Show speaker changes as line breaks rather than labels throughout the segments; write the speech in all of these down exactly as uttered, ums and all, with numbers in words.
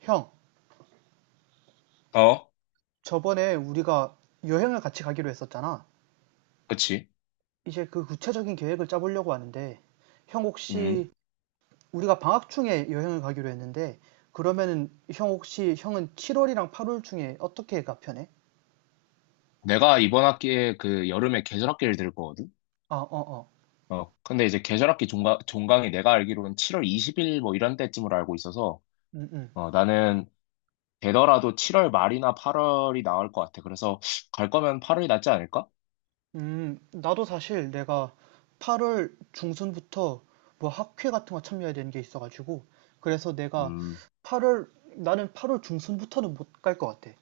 형,
어,
저번에 우리가 여행을 같이 가기로 했었잖아.
그치.
이제 그 구체적인 계획을 짜보려고 하는데, 형
음.
혹시 우리가 방학 중에 여행을 가기로 했는데, 그러면은 형 혹시 형은 칠 월이랑 팔 월 중에 어떻게가 편해?
내가 이번 학기에 그 여름에 계절학기를 들 거거든?
아, 어, 어.
어, 근데 이제 계절학기 종강, 종강이 내가 알기로는 칠월 이십 일 뭐 이런 때쯤으로 알고 있어서,
음, 음.
어, 나는 되더라도 칠월 말이나 팔월이 나을 것 같아. 그래서 갈 거면 팔월이 낫지 않을까?
음, 나도 사실 내가 팔 월 중순부터 뭐 학회 같은 거 참여해야 되는 게 있어가지고, 그래서 내가
음,
팔 월, 나는 팔 월 중순부터는 못 갈 것 같아.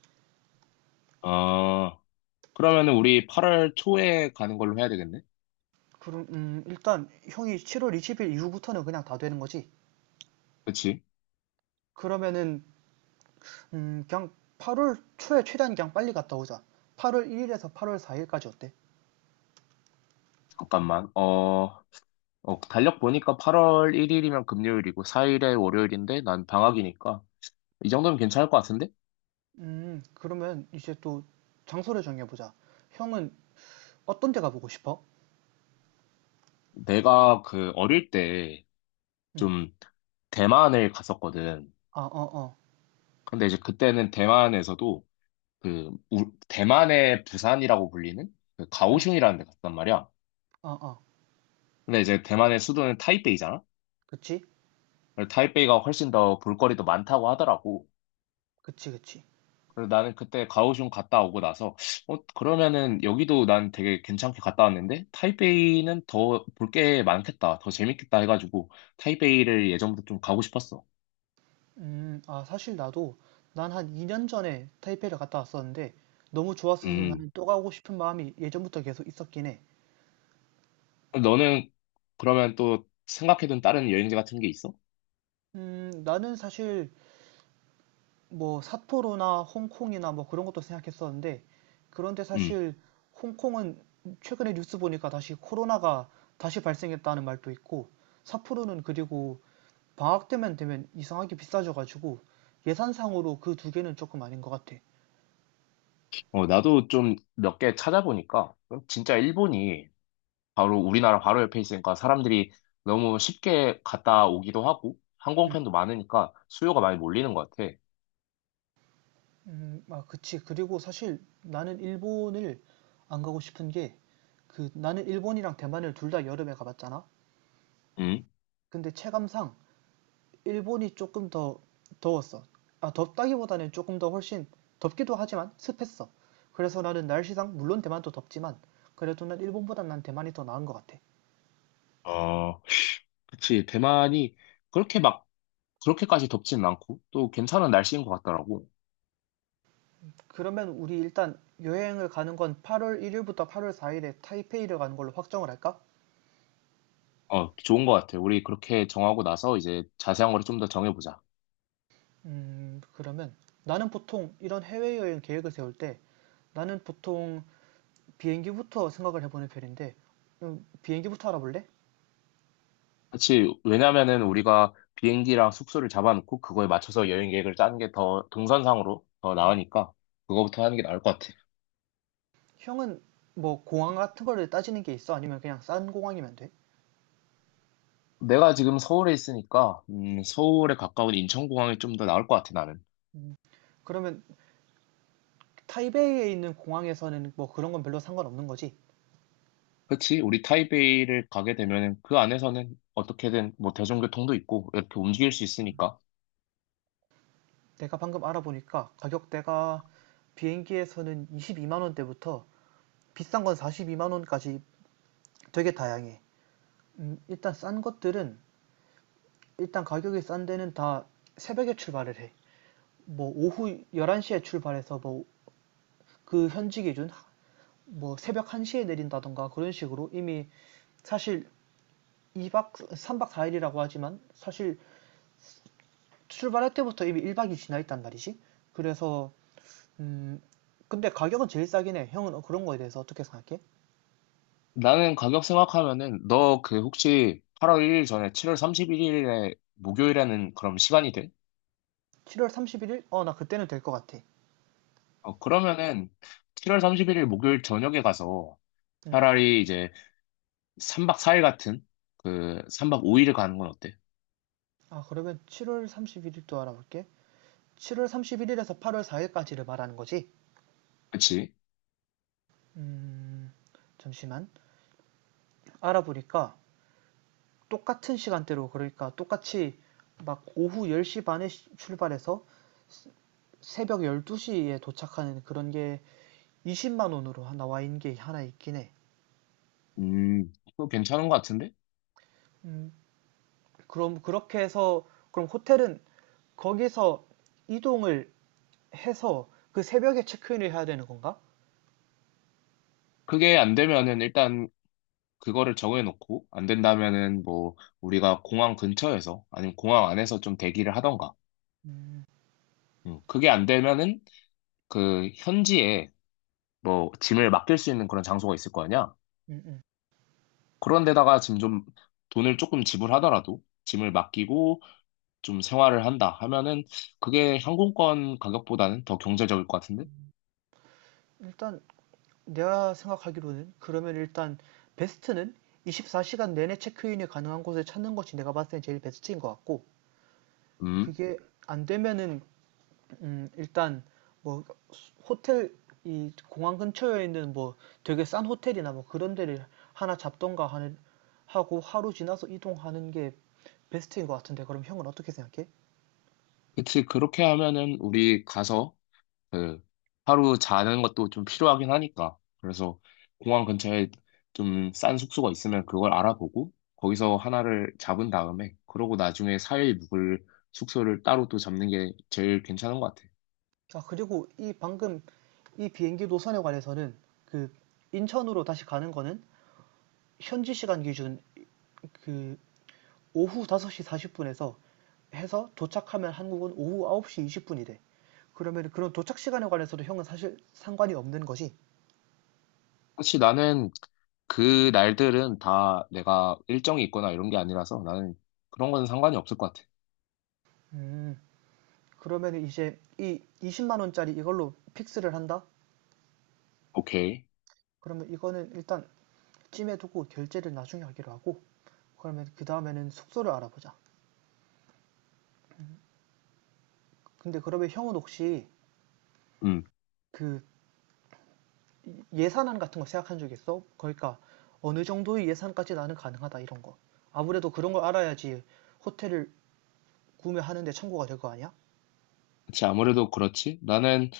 어, 그러면은 우리 팔월 초에 가는 걸로 해야 되겠네?
그럼 음, 일단 형이 칠 월 이십 일 이후부터는 그냥 다 되는 거지.
그치?
그러면은 음, 그냥 팔 월 초에 최대한 그냥 빨리 갔다 오자. 팔 월 일 일에서 팔 월 사 일까지 어때?
잠깐만. 어, 어, 달력 보니까 팔월 일 일이면 금요일이고, 사 일에 월요일인데, 난 방학이니까. 이 정도면 괜찮을 것 같은데?
음, 그러면 이제 또 장소를 정해보자. 형은 어떤 데 가보고 싶어?
내가 그 어릴 때
음,
좀 대만을 갔었거든.
아, 어, 어,
근데 이제 그때는 대만에서도 그 우- 대만의 부산이라고 불리는 그
음,
가오슝이라는 데 갔단 말이야.
아, 아,
근데 이제 대만의 수도는 타이페이잖아.
그치?
그래서 타이페이가 훨씬 더 볼거리도 많다고 하더라고.
그치, 그치.
그래서 나는 그때 가오슝 갔다 오고 나서 어 그러면은 여기도 난 되게 괜찮게 갔다 왔는데 타이페이는 더 볼 게 많겠다. 더 재밌겠다 해가지고 타이페이를 예전부터 좀 가고 싶었어.
음, 아, 사실 나도 난 한 이 년 전에 타이페이를 갔다 왔었는데 너무 좋았어서
음.
나는 또 가고 싶은 마음이 예전부터 계속 있었긴 해.
너는 그러면 또 생각해둔 다른 여행지 같은 게 있어?
음, 나는 사실 뭐 삿포로나 홍콩이나 뭐 그런 것도 생각했었는데 그런데
음.
사실 홍콩은 최근에 뉴스 보니까 다시 코로나가 다시 발생했다는 말도 있고 삿포로는 그리고 방학 때면 되면 이상하게 비싸져가지고 예산상으로 그 두 개는 조금 아닌 것 같아.
어, 나도 좀 몇 개 찾아보니까 진짜 일본이 바로 우리나라 바로 옆에 있으니까 사람들이 너무 쉽게 갔다 오기도 하고
음,
항공편도 많으니까 수요가 많이 몰리는 것 같아.
음, 아, 그치. 그리고 사실 나는 일본을 안 가고 싶은 게 그 나는 일본이랑 대만을 둘 다 여름에 가봤잖아.
음.
근데 체감상 일본이 조금 더 더웠어. 아, 덥다기보다는 조금 더 훨씬 덥기도 하지만 습했어. 그래서 나는 날씨상 물론 대만도 덥지만 그래도 난 일본보단 난 대만이 더 나은 것 같아.
어, 그치. 대만이 그렇게 막 그렇게까지 덥진 않고 또 괜찮은 날씨인 것 같더라고.
그러면 우리 일단 여행을 가는 건 팔 월 일 일부터 팔 월 사 일에 타이페이를 가는 걸로 확정을 할까?
어, 좋은 것 같아. 우리 그렇게 정하고 나서 이제 자세한 거를 좀 더 정해보자.
음, 그러면 나는 보통 이런 해외여행 계획을 세울 때 나는 보통 비행기부터 생각을 해보는 편인데 음, 비행기부터 알아볼래?
그치. 왜냐면은 우리가 비행기랑 숙소를 잡아놓고 그거에 맞춰서 여행 계획을 짜는 게 더 동선상으로 더 나으니까 그거부터 하는 게 나을 것 같아.
형은 뭐 공항 같은 거를 따지는 게 있어? 아니면 그냥 싼 공항이면 돼?
내가 지금 서울에 있으니까 음, 서울에 가까운 인천공항이 좀 더 나을 것 같아 나는.
음, 그러면 타이베이에 있는 공항에서는 뭐 그런 건 별로 상관없는 거지?
그치? 우리 타이베이를 가게 되면은 그 안에서는 어떻게든 뭐 대중교통도 있고 이렇게 움직일 수 있으니까.
내가 방금 알아보니까 가격대가 비행기에서는 이십이만 원대부터 비싼 건 사십이만 원까지 되게 다양해. 음, 일단 싼 것들은 일단 가격이 싼 데는 다 새벽에 출발을 해. 뭐 오후 열한 시에 출발해서 뭐 그 현지 기준 뭐 새벽 한 시에 내린다던가 그런 식으로 이미 사실 이 박 삼 박 사 일이라고 하지만 사실 출발할 때부터 이미 일 박이 지나 있단 말이지. 그래서 음 근데 가격은 제일 싸긴 해. 형은 그런 거에 대해서 어떻게 생각해?
나는 가격 생각하면은 너 그 혹시 팔월 일 일 전에 칠월 삼십일 일에 목요일에는 그럼 시간이 돼?
칠 월 삼십일 일? 어, 나 그때는 될 것 같아.
어, 그러면은 칠월 삼십일 일 목요일 저녁에 가서
음.
차라리 이제 삼 박 사 일 같은 그 삼 박 오 일을 가는 건 어때?
아, 그러면 칠 월 삼십일 일도 알아볼게. 칠 월 삼십일 일에서 팔 월 사 일까지를 말하는 거지?
그치?
음, 잠시만. 알아보니까 똑같은 시간대로, 그러니까 똑같이 막 오후 열 시 반에 출발해서 새벽 열두 시에 도착하는 그런 게 이십만 원으로 하나 와인 게 하나 있긴 해.
음, 그거 괜찮은 것 같은데?
음, 그럼 그렇게 해서 그럼 호텔은 거기서 이동을 해서 그 새벽에 체크인을 해야 되는 건가?
그게 안 되면은 일단 그거를 정해놓고 안 된다면은 뭐 우리가 공항 근처에서 아니면 공항 안에서 좀 대기를 하던가.
음,
음, 그게 안 되면은 그 현지에 뭐 짐을 맡길 수 있는 그런 장소가 있을 거 아니야?
음, 음.
그런 데다가 지금 좀 돈을 조금 지불하더라도 짐을 맡기고 좀 생활을 한다 하면은 그게 항공권 가격보다는 더 경제적일 것 같은데?
일단 내가 생각하기로는 그러면 일단 베스트는 이십사 시간 내내 체크인이 가능한 곳을 찾는 것이 내가 봤을 때 제일 베스트인 것 같고
음,
그게 안 되면은 음, 일단 뭐 호텔 이 공항 근처에 있는 뭐 되게 싼 호텔이나 뭐 그런 데를 하나 잡던가 하는 하고 하루 지나서 이동하는 게 베스트인 것 같은데 그럼 형은 어떻게 생각해?
그치. 그렇게 하면은 우리 가서 그 하루 자는 것도 좀 필요하긴 하니까. 그래서 공항 근처에 좀 싼 숙소가 있으면 그걸 알아보고 거기서 하나를 잡은 다음에 그러고 나중에 사 일 묵을 숙소를 따로 또 잡는 게 제일 괜찮은 것 같아.
아 그리고 이 방금 이 비행기 노선에 관해서는 그 인천으로 다시 가는 거는 현지 시간 기준 그 오후 다섯 시 사십 분에서 해서 도착하면 한국은 오후 아홉 시 이십 분이 돼. 그러면 그런 도착 시간에 관해서도 형은 사실 상관이 없는 거지.
사실 나는 그 날들은 다 내가 일정이 있거나 이런 게 아니라서 나는 그런 건 상관이 없을 것 같아.
음. 그러면 이제 이 이십만 원짜리 이걸로 픽스를 한다?
오케이.
그러면 이거는 일단 찜해 두고 결제를 나중에 하기로 하고 그러면 그 다음에는 숙소를 알아보자. 근데 그러면 형은 혹시
음.
그 예산안 같은 거 생각한 적 있어? 그러니까 어느 정도의 예산까지 나는 가능하다 이런 거. 아무래도 그런 걸 알아야지 호텔을 구매하는데 참고가 될 거 아니야?
그치. 아무래도 그렇지. 나는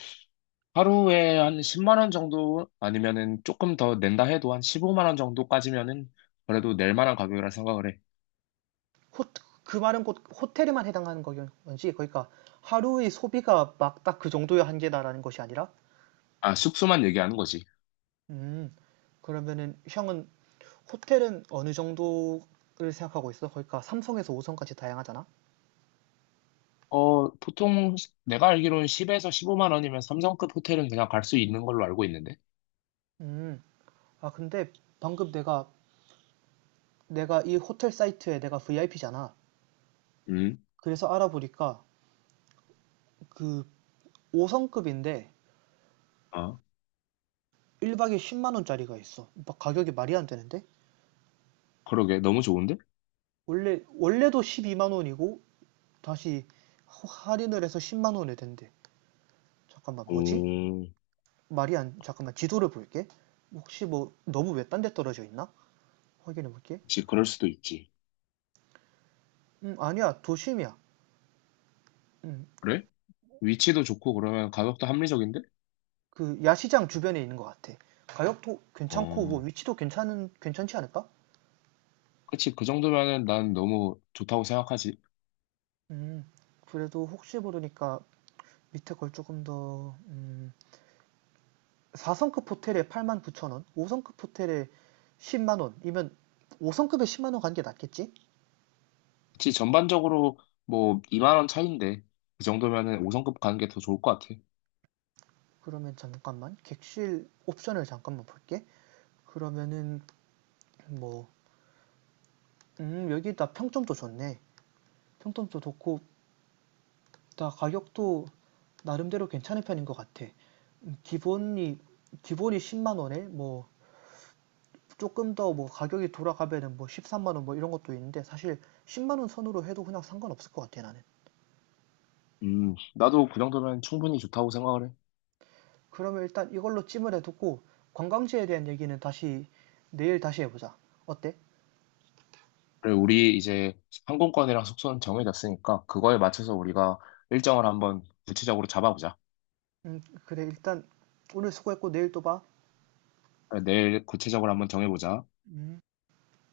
하루에 한 십만 원 정도 아니면은 조금 더 낸다 해도 한 십오만 원 정도까지면은 그래도 낼 만한 가격이라 생각을 해.
호, 그 말은 곧 호텔에만 해당하는 거지 그러니까 하루의 소비가 막 딱 그 정도의 한계다라는 것이 아니라?
아, 숙소만 얘기하는 거지.
음, 그러면은 형은 호텔은 어느 정도를 생각하고 있어? 그러니까 삼 성에서 오 성까지 다양하잖아?
어, 보통 내가 알기로는 십에서 십오만 원이면 삼성급 호텔은 그냥 갈 수 있는 걸로 알고 있는데.
음, 아 근데 방금 내가 내가 이 호텔 사이트에 내가 브이아이피잖아.
음,
그래서 알아보니까 그 오 성급인데
아,
일 박에 십만 원짜리가 있어. 막 가격이 말이 안 되는데?
그러게. 너무 좋은데?
원래 원래도 십이만 원이고 다시 할인을 해서 십만 원에 된대. 잠깐만 뭐지?
오,
말이 안 잠깐만 지도를 볼게. 혹시 뭐 너무 왜 딴 데 떨어져 있나? 확인해 볼게.
그치, 그럴 수도 있지.
음, 아니야. 도심이야. 음,
그래? 위치도 좋고 그러면 가격도 합리적인데?
그 야시장 주변에 있는 것 같아. 가격도 괜찮고 뭐
어,
위치도 괜찮은 괜찮지 않을까?
그치. 그 정도면은 난 너무 좋다고 생각하지.
음, 그래도 혹시 모르니까 밑에 걸 조금 더 음, 사 성급 호텔에 팔만 구천 원, 오 성급 호텔에 십만 원이면 오 성급에 십만 원 간 게 낫겠지?
그치, 전반적으로 뭐 이만 원 차이인데 그 정도면은 오 성급 가는 게 더 좋을 것 같아.
그러면 잠깐만 객실 옵션을 잠깐만 볼게. 그러면은 뭐, 음, 여기다 평점도 좋네. 평점도 좋고, 다 가격도 나름대로 괜찮은 편인 것 같아. 음, 기본이, 기본이 십만 원에 뭐, 조금 더 뭐 가격이 돌아가면은 뭐 십삼만 원 뭐 이런 것도 있는데 사실 십만 원 선으로 해도 그냥 상관없을 것 같아 나는.
음, 나도 그 정도면 충분히 좋다고 생각을 해.
그러면 일단 이걸로 찜을 해두고 관광지에 대한 얘기는 다시 내일 다시 해보자. 어때?
그래, 우리 이제 항공권이랑 숙소는 정해졌으니까 그거에 맞춰서 우리가 일정을 한번 구체적으로 잡아보자.
음, 그래 일단 오늘 수고했고 내일 또 봐.
그래, 내일 구체적으로 한번 정해보자.
음.